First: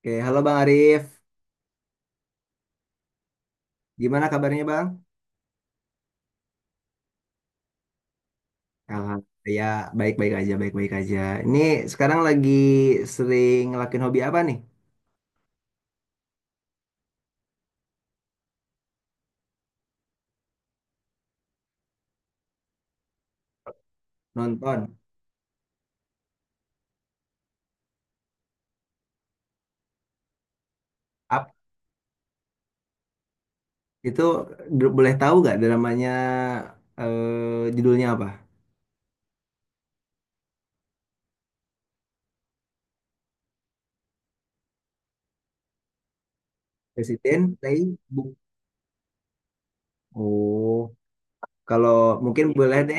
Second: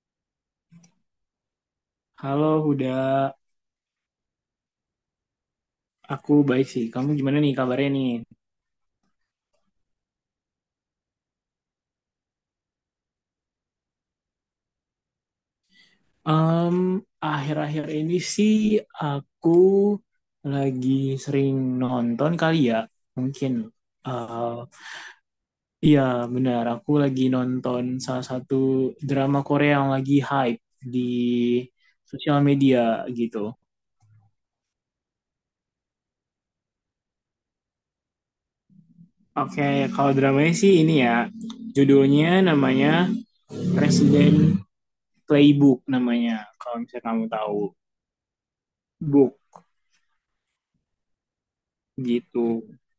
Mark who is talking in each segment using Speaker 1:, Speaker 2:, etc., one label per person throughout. Speaker 1: Oke, halo Bang Arif.
Speaker 2: Halo, udah
Speaker 1: Gimana kabarnya Bang?
Speaker 2: aku baik sih. Kamu gimana nih kabarnya nih?
Speaker 1: Alhamdulillah, ya baik-baik aja. Ini sekarang lagi sering ngelakuin hobi apa nih?
Speaker 2: Em, Akhir-akhir ini sih aku lagi sering nonton kali ya, mungkin. Eh,
Speaker 1: Nonton.
Speaker 2: iya benar, aku lagi nonton salah satu drama Korea yang lagi hype di
Speaker 1: Up.
Speaker 2: sosial media gitu.
Speaker 1: Itu boleh tahu nggak dramanya judulnya apa?
Speaker 2: Oke, kalau dramanya sih ini ya, judulnya namanya Resident Playbook namanya, kalau misalnya kamu
Speaker 1: Presiden
Speaker 2: tahu.
Speaker 1: Playbook.
Speaker 2: Book
Speaker 1: Oh, kalau
Speaker 2: gitu.
Speaker 1: mungkin boleh deh,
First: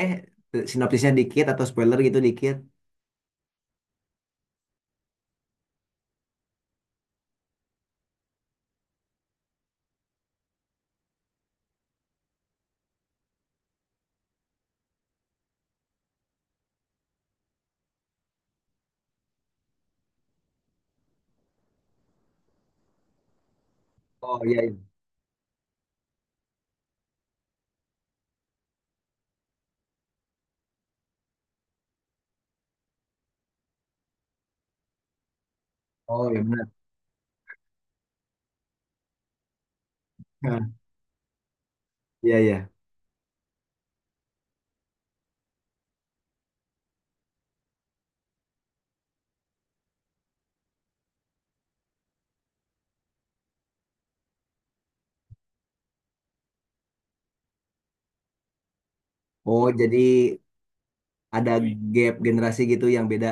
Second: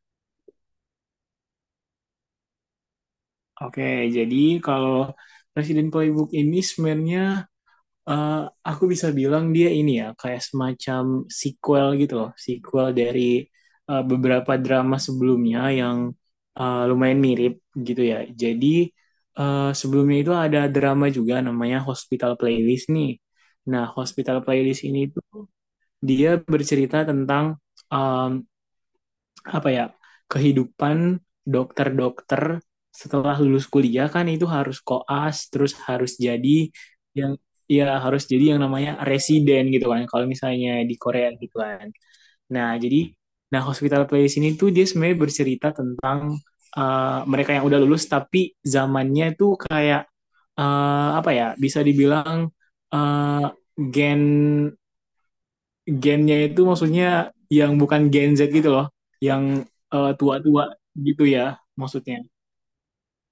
Speaker 1: sinopsisnya dikit atau spoiler gitu dikit.
Speaker 2: Oke, jadi kalau Presiden Playbook ini sebenarnya eh, aku bisa bilang dia ini ya kayak semacam sequel gitu loh, sequel dari beberapa drama sebelumnya yang lumayan mirip gitu ya. Jadi sebelumnya itu ada drama juga namanya Hospital Playlist nih. Nah, Hospital
Speaker 1: Oh iya,
Speaker 2: Playlist
Speaker 1: iya.
Speaker 2: ini tuh dia bercerita tentang eh, apa ya, kehidupan dokter-dokter setelah lulus kuliah kan itu harus koas terus harus
Speaker 1: Oh iya
Speaker 2: jadi
Speaker 1: benar.
Speaker 2: yang, ya harus jadi yang namanya residen gitu kan kalau
Speaker 1: Hah,
Speaker 2: misalnya di Korea gitu kan.
Speaker 1: iya iya.
Speaker 2: Nah jadi, nah Hospital Playlist ini tuh dia sebenarnya bercerita tentang mereka yang udah lulus tapi zamannya tuh kayak apa ya, bisa dibilang uh, gen gennya itu maksudnya yang bukan Gen Z gitu loh, yang
Speaker 1: Oh jadi
Speaker 2: tua-tua gitu ya
Speaker 1: ada gap
Speaker 2: maksudnya.
Speaker 1: generasi gitu yang beda.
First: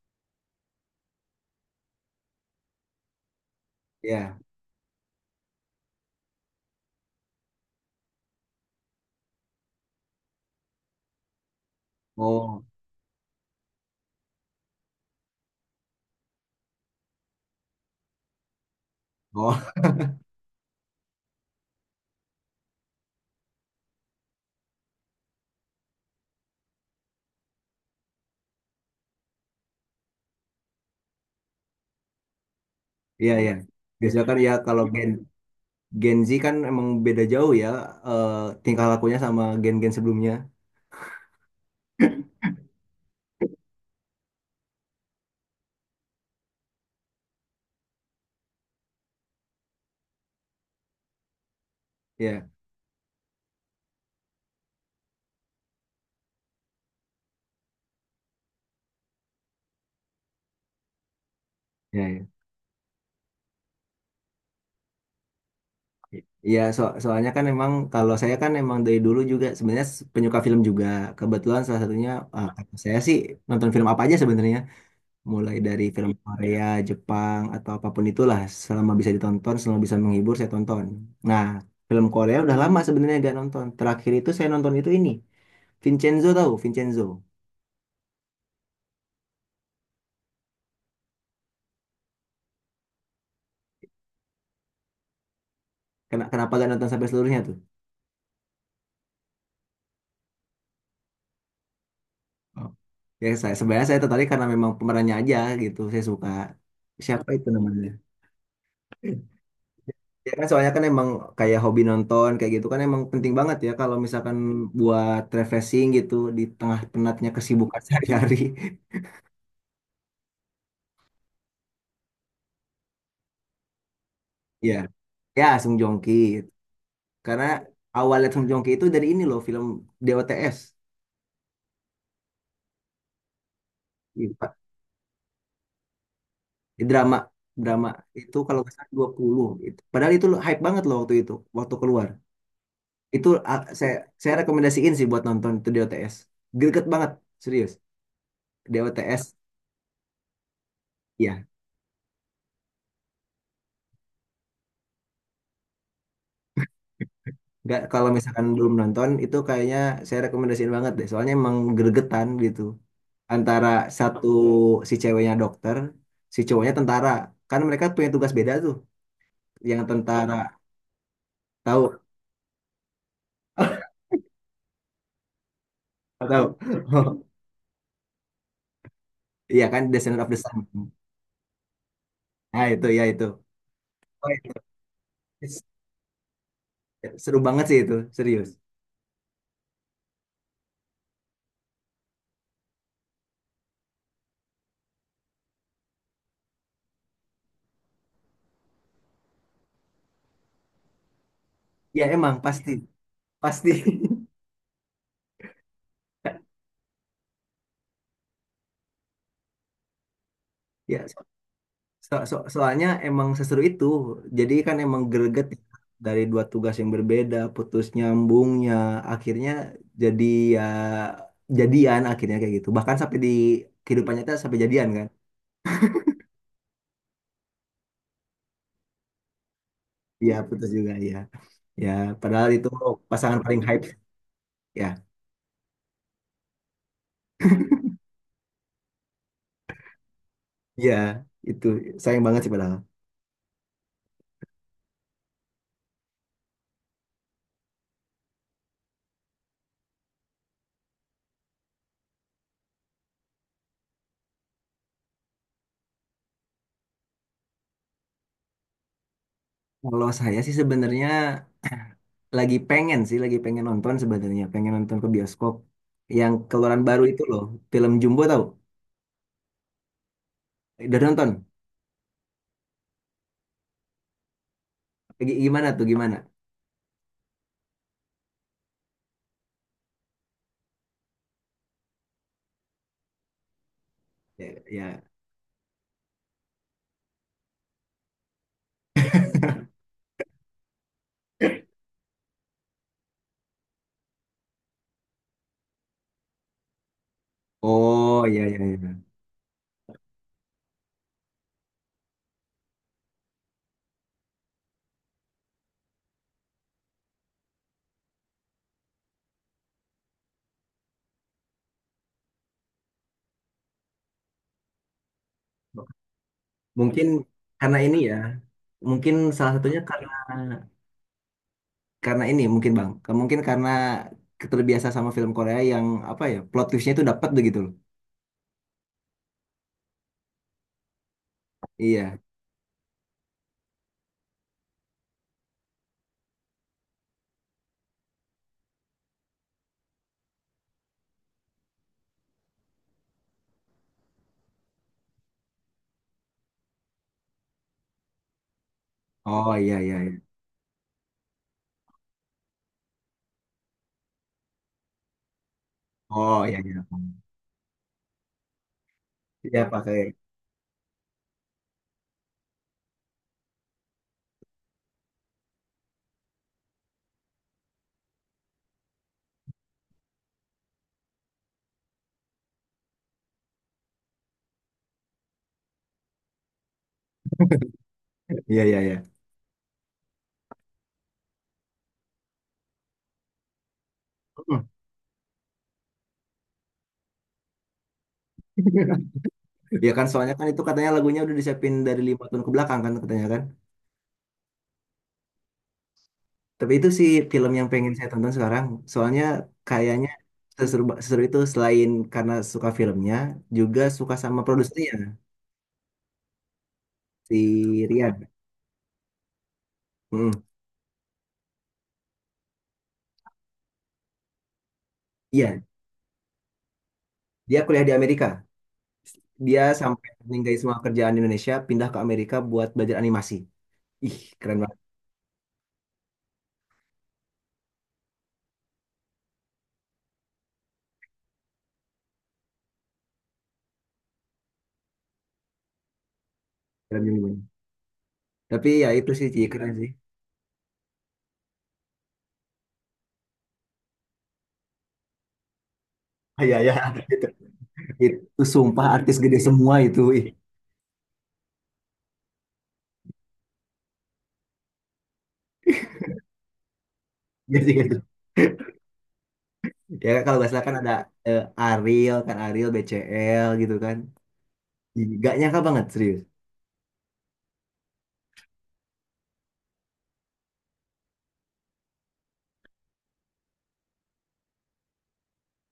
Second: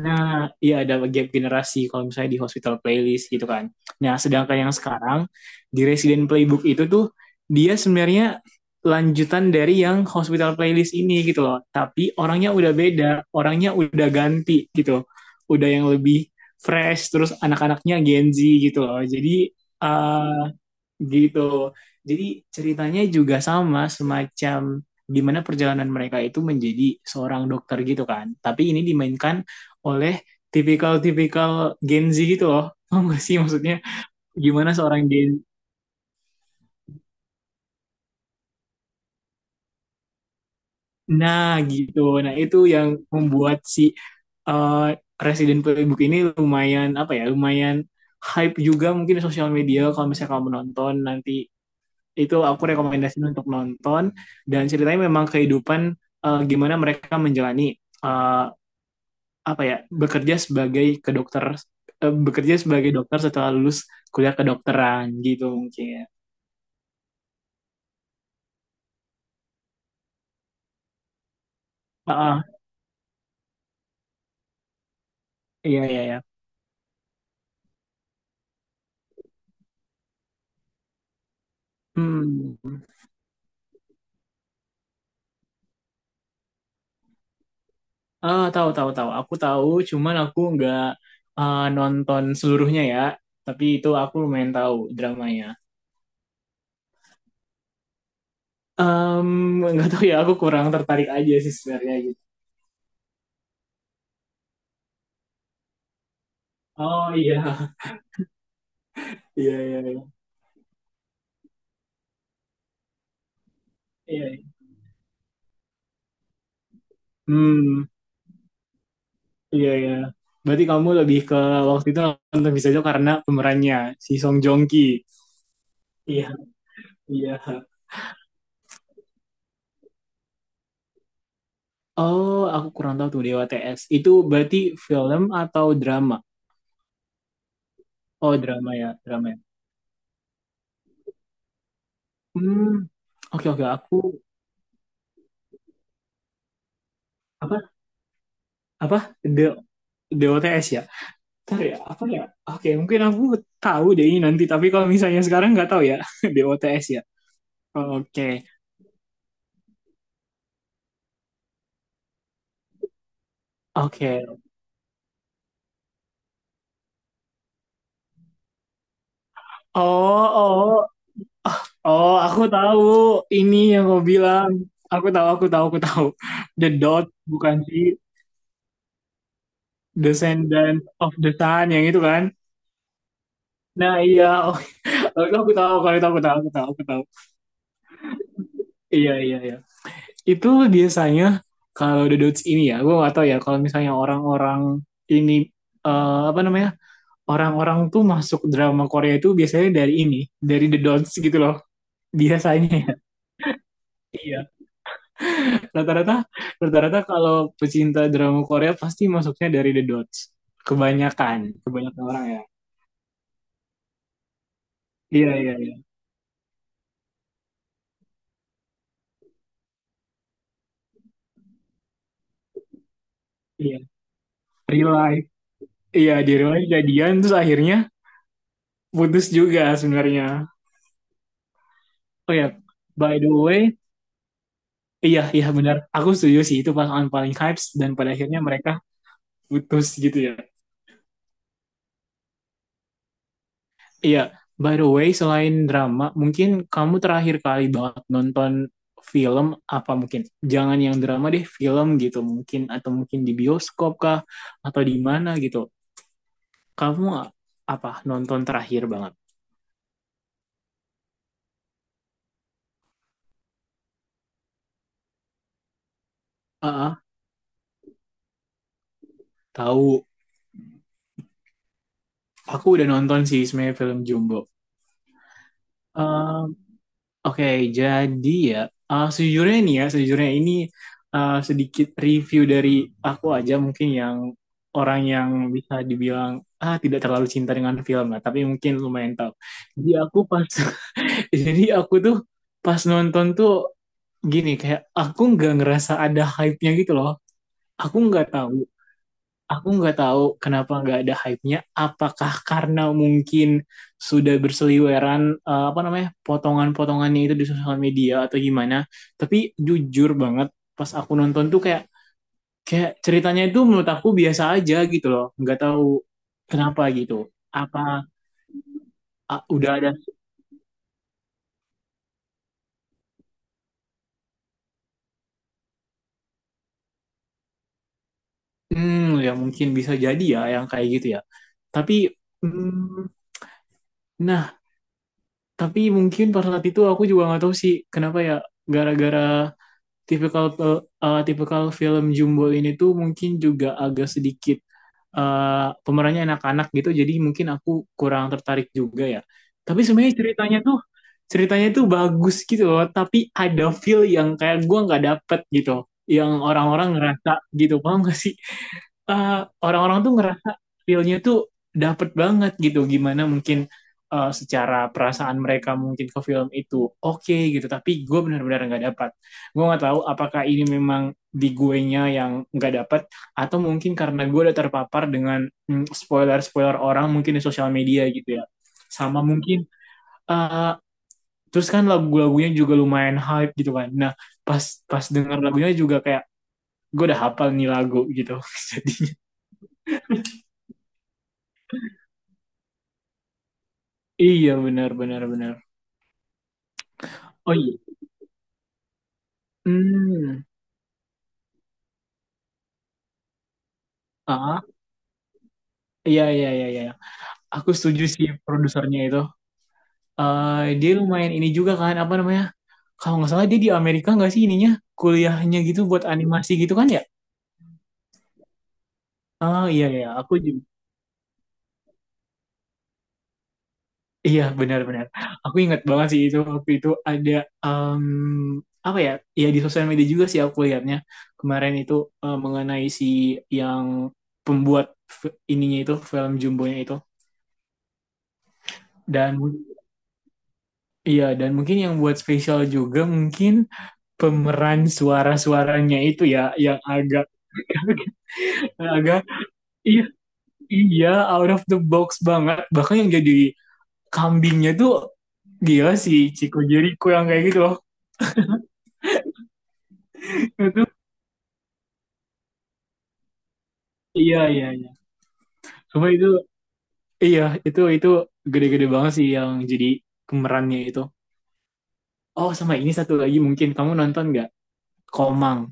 Speaker 2: Nah, iya ada gap generasi kalau misalnya di Hospital Playlist gitu kan. Nah,
Speaker 1: Ya.
Speaker 2: sedangkan yang sekarang di Resident Playbook itu tuh dia sebenarnya lanjutan dari yang Hospital Playlist ini gitu loh. Tapi orangnya
Speaker 1: Oh.
Speaker 2: udah beda, orangnya udah ganti gitu. Udah yang lebih fresh terus anak-anaknya Gen Z gitu loh. Jadi
Speaker 1: Oh.
Speaker 2: eh gitu. Jadi ceritanya juga sama, semacam gimana perjalanan mereka itu menjadi seorang dokter gitu kan. Tapi ini dimainkan oleh tipikal-tipikal Gen Z gitu loh. Paham gak
Speaker 1: Iya,
Speaker 2: sih
Speaker 1: iya.
Speaker 2: maksudnya
Speaker 1: Biasanya kan ya
Speaker 2: gimana
Speaker 1: kalau
Speaker 2: seorang
Speaker 1: Gen
Speaker 2: Gen.
Speaker 1: Gen Z kan emang beda jauh ya, eh, tingkah lakunya sama gen-gen sebelumnya.
Speaker 2: Nah gitu. Nah itu yang membuat si eh, Resident Playbook ini lumayan apa ya, lumayan hype juga mungkin di sosial media. Kalau misalnya kamu nonton nanti, itu
Speaker 1: Iya,
Speaker 2: aku rekomendasiin untuk nonton, dan ceritanya memang kehidupan, gimana mereka menjalani eh, apa ya, bekerja sebagai kedokter
Speaker 1: iya, iya.
Speaker 2: bekerja sebagai dokter setelah lulus kuliah kedokteran gitu mungkin.
Speaker 1: Iya, soalnya kan emang kalau saya kan emang dari dulu juga sebenarnya penyuka film juga. Kebetulan salah satunya,
Speaker 2: Ah,
Speaker 1: ah,
Speaker 2: ah,
Speaker 1: kalau saya sih nonton film apa aja sebenarnya, mulai
Speaker 2: iya
Speaker 1: dari
Speaker 2: iya
Speaker 1: film
Speaker 2: iya.
Speaker 1: Korea, Jepang atau apapun itulah selama bisa ditonton, selama bisa menghibur saya tonton. Nah, film Korea udah
Speaker 2: Hmm.
Speaker 1: lama sebenarnya gak nonton. Terakhir itu saya nonton itu ini, Vincenzo tahu, Vincenzo.
Speaker 2: Ah, tahu tahu tahu. Aku tahu, cuman aku nggak nonton seluruhnya ya. Tapi itu aku lumayan tahu dramanya.
Speaker 1: Kenapa gak nonton sampai seluruhnya tuh?
Speaker 2: Em, nggak tahu ya, aku kurang tertarik aja sih sebenarnya gitu.
Speaker 1: Oh. Ya saya sebenarnya saya tertarik karena memang pemerannya aja gitu. Saya suka
Speaker 2: Oh
Speaker 1: siapa itu
Speaker 2: iya,
Speaker 1: namanya?
Speaker 2: iya iya iya.
Speaker 1: Ya kan soalnya kan emang kayak hobi nonton kayak gitu kan emang penting banget ya kalau
Speaker 2: Iya,
Speaker 1: misalkan
Speaker 2: iya.
Speaker 1: buat refreshing gitu di tengah penatnya kesibukan
Speaker 2: Hmm,
Speaker 1: sehari-hari.
Speaker 2: iya ya. Berarti kamu lebih ke waktu itu nonton bisa aja karena pemerannya si Song Joong Ki.
Speaker 1: Ya, ya Sung Joong
Speaker 2: Iya,
Speaker 1: Ki.
Speaker 2: iya.
Speaker 1: Karena awalnya Sung Joong Ki itu dari ini loh film DOTS.
Speaker 2: Oh, aku kurang tahu tuh Dewa TS. Itu
Speaker 1: Iya, Pak.
Speaker 2: berarti film atau drama?
Speaker 1: Di drama drama itu
Speaker 2: Oh,
Speaker 1: kalau nggak
Speaker 2: drama
Speaker 1: salah
Speaker 2: ya,
Speaker 1: dua
Speaker 2: drama ya.
Speaker 1: puluh. Gitu. Padahal itu hype banget loh waktu itu, waktu keluar.
Speaker 2: Hmm,
Speaker 1: Itu
Speaker 2: oke
Speaker 1: ah,
Speaker 2: oke.
Speaker 1: saya
Speaker 2: Aku
Speaker 1: saya rekomendasiin sih buat nonton itu di OTS. Greget banget,
Speaker 2: apa
Speaker 1: serius. Di
Speaker 2: apa
Speaker 1: OTS,
Speaker 2: De Dewa TS ya?
Speaker 1: ya.
Speaker 2: Ntar ya, apa ya? Oke, mungkin aku tahu deh ini nanti. Tapi kalau misalnya sekarang nggak tahu ya, Dewa TS ya.
Speaker 1: Nggak, kalau
Speaker 2: Oke,
Speaker 1: misalkan belum nonton, itu kayaknya saya rekomendasiin banget deh. Soalnya emang gregetan gitu. Antara
Speaker 2: oke.
Speaker 1: satu si ceweknya dokter, si cowoknya tentara. Kan mereka punya tugas beda tuh. Yang tentara,
Speaker 2: Oh, oh.
Speaker 1: tahu?
Speaker 2: Oh, aku tahu ini yang kau bilang. Aku tahu, aku tahu, aku tahu.
Speaker 1: Tahu?
Speaker 2: The Dot, bukan sih?
Speaker 1: Iya kan, Descendant of the Sun.
Speaker 2: Descendant of the Sun, yang itu kan?
Speaker 1: Nah itu, ya itu.
Speaker 2: Nah, iya.
Speaker 1: Oh, itu.
Speaker 2: Oh, itu aku tahu, kalau itu aku tahu, aku tahu, aku tahu.
Speaker 1: Seru banget sih itu, serius.
Speaker 2: Iya, iya, iya. Itu biasanya kalau The Dots ini ya, gue gak tahu ya, kalau misalnya orang-orang ini, apa namanya, orang-orang tuh masuk drama Korea itu biasanya dari ini, dari The Dots gitu loh,
Speaker 1: Ya emang, pasti.
Speaker 2: biasanya.
Speaker 1: Pasti.
Speaker 2: rata-rata rata-rata kalau pecinta drama Korea pasti masuknya dari The Dots.
Speaker 1: Ya,
Speaker 2: Kebanyakan, kebanyakan orang ya.
Speaker 1: Soalnya emang seseru itu. Jadi kan emang
Speaker 2: Iya,
Speaker 1: greget
Speaker 2: iya,
Speaker 1: ya.
Speaker 2: iya.
Speaker 1: Dari dua tugas yang berbeda, putus nyambungnya, akhirnya jadi ya jadian akhirnya kayak gitu. Bahkan sampai di
Speaker 2: Iya,
Speaker 1: kehidupan nyata sampai jadian
Speaker 2: real
Speaker 1: kan.
Speaker 2: life. Iya, di real life jadian terus akhirnya putus juga
Speaker 1: Iya,
Speaker 2: sebenarnya.
Speaker 1: putus juga ya. Ya,
Speaker 2: Oh
Speaker 1: padahal
Speaker 2: ya,
Speaker 1: itu
Speaker 2: by the
Speaker 1: pasangan paling
Speaker 2: way,
Speaker 1: hype ya.
Speaker 2: iya, iya benar. Aku setuju sih itu pasangan paling hype, dan pada akhirnya mereka putus gitu ya.
Speaker 1: Iya, itu sayang banget sih padahal.
Speaker 2: Iya, by the way, selain drama, mungkin kamu terakhir kali banget nonton film apa mungkin? Jangan yang drama deh, film gitu mungkin, atau mungkin di bioskop kah atau di mana gitu. Kamu apa nonton terakhir banget?
Speaker 1: Kalau saya sih sebenarnya lagi pengen sih, lagi pengen nonton sebenarnya, pengen nonton ke bioskop yang
Speaker 2: Ah,
Speaker 1: keluaran baru
Speaker 2: ah,
Speaker 1: itu loh, film Jumbo tahu?
Speaker 2: tahu.
Speaker 1: Udah nonton?
Speaker 2: Aku udah nonton sih sebenarnya film Jumbo.
Speaker 1: Gimana tuh, gimana?
Speaker 2: Oke, jadi ya, sejujurnya nih ya, sejujurnya ini sedikit review dari aku aja mungkin, yang
Speaker 1: Ya,
Speaker 2: orang
Speaker 1: ya.
Speaker 2: yang bisa dibilang tidak terlalu cinta dengan film lah, tapi mungkin lumayan tahu. Jadi aku pas, jadi aku tuh pas nonton tuh, gini kayak aku nggak ngerasa ada hype-nya gitu loh. Aku nggak
Speaker 1: Oh, ya,
Speaker 2: tahu
Speaker 1: ya, ya.
Speaker 2: Aku nggak tahu kenapa nggak ada hype-nya. Apakah karena mungkin sudah berseliweran apa namanya, potongan-potongannya itu di sosial media atau gimana? Tapi jujur banget, pas aku nonton tuh kayak kayak ceritanya itu menurut aku biasa aja gitu loh. Nggak tahu kenapa
Speaker 1: Mungkin
Speaker 2: gitu.
Speaker 1: karena
Speaker 2: Apa,
Speaker 1: ini ya, mungkin
Speaker 2: ah,
Speaker 1: salah
Speaker 2: udah
Speaker 1: satunya
Speaker 2: ada?
Speaker 1: karena ini mungkin Bang, mungkin karena terbiasa sama film Korea yang apa ya, plot twistnya itu dapat begitu loh.
Speaker 2: Hmm, ya mungkin bisa jadi ya yang kayak gitu ya. Tapi
Speaker 1: Iya.
Speaker 2: hmm, nah, tapi mungkin pada saat itu aku juga nggak tahu sih kenapa ya, gara-gara tipikal, tipikal film Jumbo ini tuh mungkin juga agak sedikit, pemerannya anak-anak gitu, jadi mungkin aku kurang tertarik juga ya.
Speaker 1: Oh, iya,
Speaker 2: Tapi
Speaker 1: iya,
Speaker 2: sebenarnya
Speaker 1: iya.
Speaker 2: ceritanya tuh bagus gitu loh, tapi ada feel yang kayak gua nggak dapet gitu, yang
Speaker 1: Oh, iya, iya.
Speaker 2: orang-orang ngerasa gitu. Paham gak sih, eh,
Speaker 1: Iya,
Speaker 2: orang-orang
Speaker 1: pakai.
Speaker 2: tuh ngerasa feel-nya tuh dapet banget gitu. Gimana mungkin secara perasaan mereka mungkin ke film itu oke gitu. Tapi gue benar-benar nggak dapat. Gue nggak tahu apakah ini memang di guenya yang nggak dapat, atau mungkin karena gue udah terpapar dengan spoiler-spoiler orang mungkin di sosial media gitu ya.
Speaker 1: Iya, iya, iya.
Speaker 2: Sama mungkin eh, terus kan lagu-lagunya juga lumayan hype gitu kan. Nah
Speaker 1: Hmm.
Speaker 2: pas pas denger lagunya juga kayak gue udah hafal nih lagu gitu.
Speaker 1: Ya kan soalnya kan itu katanya lagunya udah disiapin dari 5 tahun ke belakang kan katanya kan.
Speaker 2: Iya benar benar benar.
Speaker 1: Tapi itu sih film
Speaker 2: Oh
Speaker 1: yang
Speaker 2: iya.
Speaker 1: pengen saya tonton sekarang. Soalnya kayaknya
Speaker 2: Hmm.
Speaker 1: seseru, seseru itu selain karena suka filmnya, juga suka sama
Speaker 2: Ah,
Speaker 1: produsernya,
Speaker 2: iya iya iya iya.
Speaker 1: si
Speaker 2: Aku setuju sih
Speaker 1: Rian.
Speaker 2: produsernya itu.
Speaker 1: Mm.
Speaker 2: Dia lumayan ini juga kan, apa namanya? Kalau nggak salah dia di Amerika nggak sih ininya, kuliahnya
Speaker 1: Iya,
Speaker 2: gitu buat animasi gitu kan ya?
Speaker 1: dia kuliah di Amerika. Dia
Speaker 2: Oh iya
Speaker 1: sampai
Speaker 2: iya, aku
Speaker 1: meninggalkan
Speaker 2: juga.
Speaker 1: semua kerjaan di Indonesia, pindah ke Amerika buat belajar animasi. Ih,
Speaker 2: Iya
Speaker 1: keren banget
Speaker 2: benar-benar. Aku ingat banget sih itu, waktu itu ada em, apa ya? Ya di sosial media juga sih aku lihatnya, kemarin itu mengenai si yang pembuat ininya itu, film Jumbonya itu
Speaker 1: filmnya gimana. Tapi ya itu sih,
Speaker 2: dan
Speaker 1: Ci,
Speaker 2: mu-
Speaker 1: keren sih.
Speaker 2: Iya, dan mungkin yang buat spesial juga mungkin pemeran suara-suaranya itu
Speaker 1: Ah,
Speaker 2: ya,
Speaker 1: iya, iya,
Speaker 2: yang
Speaker 1: itu,
Speaker 2: agak,
Speaker 1: itu sumpah artis
Speaker 2: agak,
Speaker 1: gede semua itu.
Speaker 2: iya
Speaker 1: Ih,
Speaker 2: iya out of the box banget, bahkan yang jadi kambingnya tuh, gila sih Chico Jericho yang kayak gitu
Speaker 1: iya sih,
Speaker 2: loh.
Speaker 1: iya sih. Ya kalau nggak salah kan ada, Ariel, kan Ariel, BCL gitu kan.
Speaker 2: Iya iya iya,
Speaker 1: Ih, gak nyangka banget,
Speaker 2: cuma
Speaker 1: serius.
Speaker 2: itu iya, itu gede-gede banget sih yang jadi pemerannya itu. Oh sama ini satu lagi mungkin kamu nonton nggak, Komang.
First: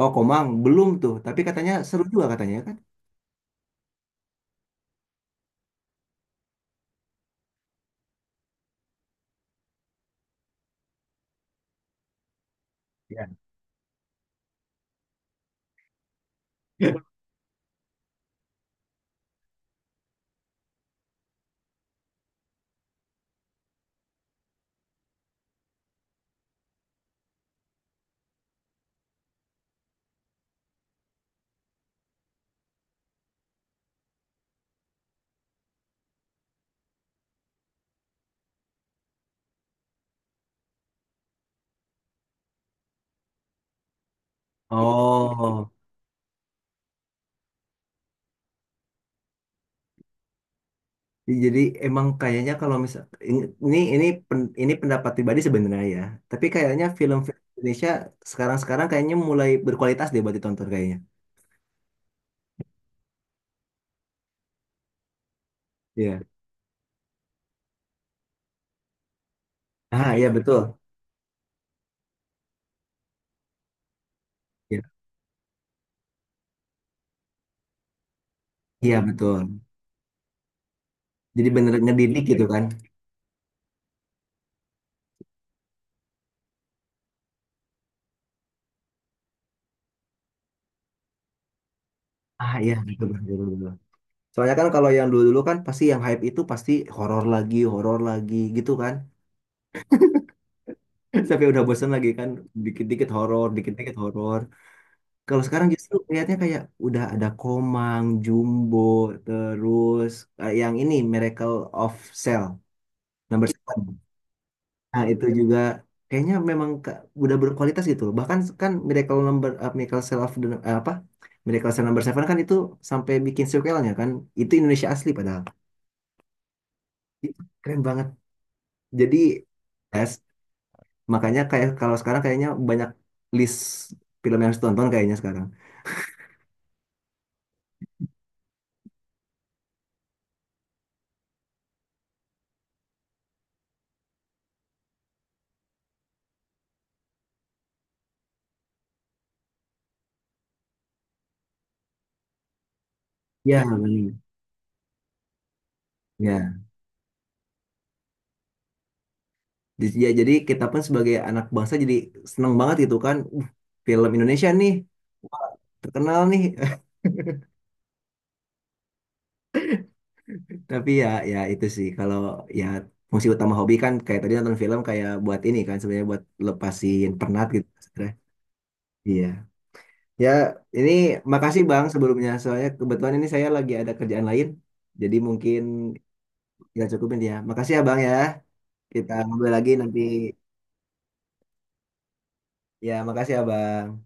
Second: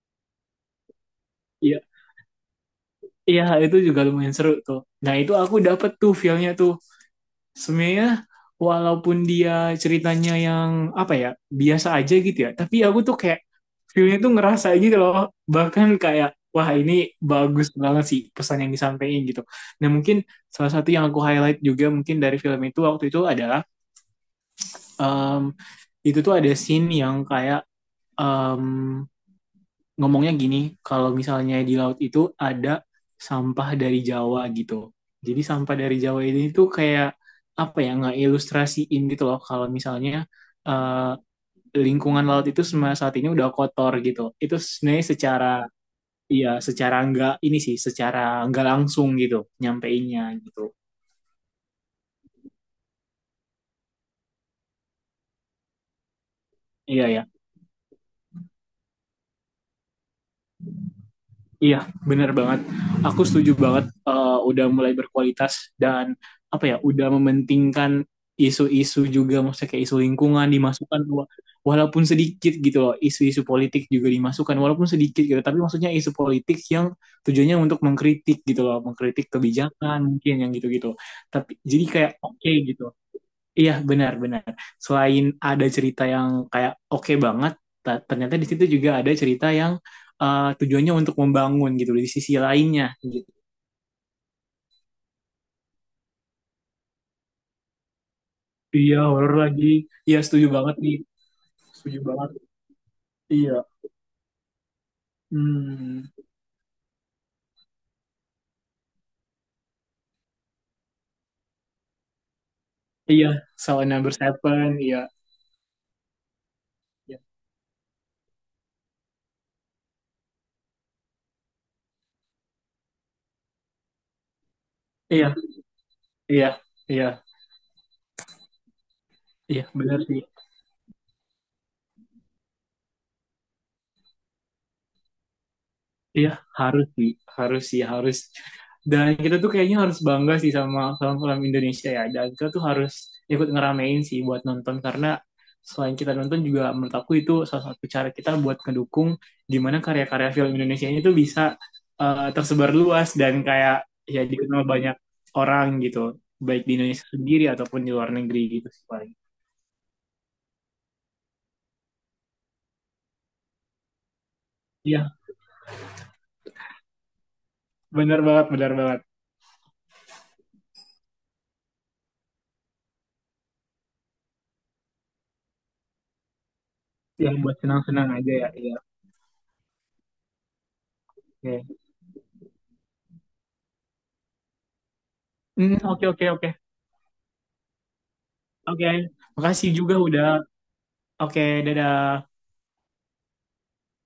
Speaker 1: Oh, Komang, belum tuh. Tapi katanya
Speaker 2: Iya
Speaker 1: seru juga katanya kan?
Speaker 2: iya itu juga lumayan seru tuh. Nah itu aku dapet tuh feelnya tuh, sebenarnya walaupun dia ceritanya yang apa ya, biasa aja gitu ya, tapi aku tuh
Speaker 1: Iya.
Speaker 2: kayak filmnya tuh ngerasa gitu loh, bahkan kayak, wah ini bagus banget sih pesan yang disampaikan gitu. Nah mungkin salah satu yang aku highlight juga mungkin dari film itu waktu itu adalah em, itu tuh ada scene yang kayak, em, ngomongnya gini, kalau misalnya di laut itu ada sampah dari Jawa gitu. Jadi sampah dari Jawa ini tuh kayak apa ya, nggak ilustrasiin gitu loh, kalau misalnya eh, lingkungan laut itu semasa saat ini udah kotor gitu. Itu sebenarnya secara,
Speaker 1: Oh,
Speaker 2: iya secara nggak ini sih, secara nggak langsung gitu nyampeinnya gitu.
Speaker 1: jadi emang kayaknya kalau misal ini ini ini pendapat pribadi sebenarnya ya. Tapi kayaknya
Speaker 2: Iya
Speaker 1: film
Speaker 2: ya.
Speaker 1: Indonesia sekarang-sekarang kayaknya mulai berkualitas deh buat ditonton kayaknya.
Speaker 2: Iya, benar banget. Aku setuju banget, udah mulai berkualitas, dan
Speaker 1: Iya.
Speaker 2: apa ya, udah mementingkan isu-isu juga, maksudnya kayak isu
Speaker 1: Ah, iya
Speaker 2: lingkungan
Speaker 1: betul.
Speaker 2: dimasukkan, walaupun sedikit gitu loh. Isu-isu politik juga dimasukkan walaupun
Speaker 1: Iya,
Speaker 2: sedikit gitu, tapi maksudnya isu politik yang tujuannya untuk mengkritik gitu loh,
Speaker 1: iya,
Speaker 2: mengkritik
Speaker 1: betul.
Speaker 2: kebijakan mungkin yang gitu-gitu.
Speaker 1: Jadi
Speaker 2: Tapi
Speaker 1: bener
Speaker 2: jadi kayak
Speaker 1: ngedidik gitu
Speaker 2: oke
Speaker 1: kan.
Speaker 2: gitu. Iya benar-benar. Selain ada cerita yang kayak oke banget, ternyata di situ juga ada cerita yang tujuannya untuk membangun gitu di sisi
Speaker 1: Ah, iya
Speaker 2: lainnya
Speaker 1: betul
Speaker 2: gitu.
Speaker 1: betul, betul, betul. Soalnya kan kalau yang dulu-dulu kan pasti yang hype itu pasti horor lagi gitu kan.
Speaker 2: Iya horor lagi. Iya setuju banget nih.
Speaker 1: Sampai udah bosen
Speaker 2: Setuju
Speaker 1: lagi kan,
Speaker 2: banget.
Speaker 1: dikit-dikit horor,
Speaker 2: Iya.
Speaker 1: dikit-dikit horor. Kalau sekarang justru
Speaker 2: Hmm.
Speaker 1: lihatnya kayak udah ada Komang, Jumbo, terus yang ini Miracle of Cell
Speaker 2: Iya.
Speaker 1: number
Speaker 2: Saw
Speaker 1: seven.
Speaker 2: number seven. Iya.
Speaker 1: Nah, itu juga kayaknya memang
Speaker 2: Iya.
Speaker 1: udah berkualitas gitu loh. Bahkan kan Miracle number eh, Miracle Cell of the, eh, apa? Miracle Cell number 7 kan itu sampai bikin sequelnya kan. Itu Indonesia asli
Speaker 2: Iya.
Speaker 1: padahal.
Speaker 2: Iya. Iya.
Speaker 1: Itu keren banget. Jadi
Speaker 2: Iya. Benar
Speaker 1: yes,
Speaker 2: sih.
Speaker 1: makanya kayak kalau sekarang kayaknya banyak list film yang harus ditonton kayaknya sekarang.
Speaker 2: Iya, harus sih, harus sih, harus. Dan kita tuh kayaknya harus bangga sih sama film-film Indonesia ya. Dan kita tuh harus ikut ngeramein sih buat nonton, karena selain kita nonton, juga menurut aku itu salah satu cara kita buat ngedukung gimana karya-karya film Indonesia ini tuh bisa tersebar luas dan
Speaker 1: Ya,
Speaker 2: kayak,
Speaker 1: benar.
Speaker 2: ya, dikenal banyak orang gitu,
Speaker 1: Ya.
Speaker 2: baik di Indonesia sendiri ataupun di luar negeri gitu sih paling.
Speaker 1: Ya, jadi kita pun sebagai anak bangsa jadi seneng banget gitu kan. Film Indonesia nih
Speaker 2: Iya,
Speaker 1: terkenal nih.
Speaker 2: benar banget, benar banget.
Speaker 1: Tapi ya ya itu sih kalau ya fungsi utama hobi kan kayak tadi nonton film kayak buat ini kan sebenarnya buat lepasin
Speaker 2: Yang
Speaker 1: penat
Speaker 2: buat
Speaker 1: gitu
Speaker 2: senang-senang
Speaker 1: sebenarnya.
Speaker 2: aja ya. Iya.
Speaker 1: Iya. Ya, ini makasih
Speaker 2: Oke.
Speaker 1: Bang sebelumnya soalnya kebetulan ini saya lagi ada kerjaan lain. Jadi mungkin
Speaker 2: Hmm, oke, oke, oke.
Speaker 1: kita cukupin ya. Makasih ya Bang ya.
Speaker 2: Oke,
Speaker 1: Kita ngobrol
Speaker 2: makasih
Speaker 1: lagi
Speaker 2: juga
Speaker 1: nanti.
Speaker 2: udah. Oke, dadah.
Speaker 1: Ya, makasih ya Bang.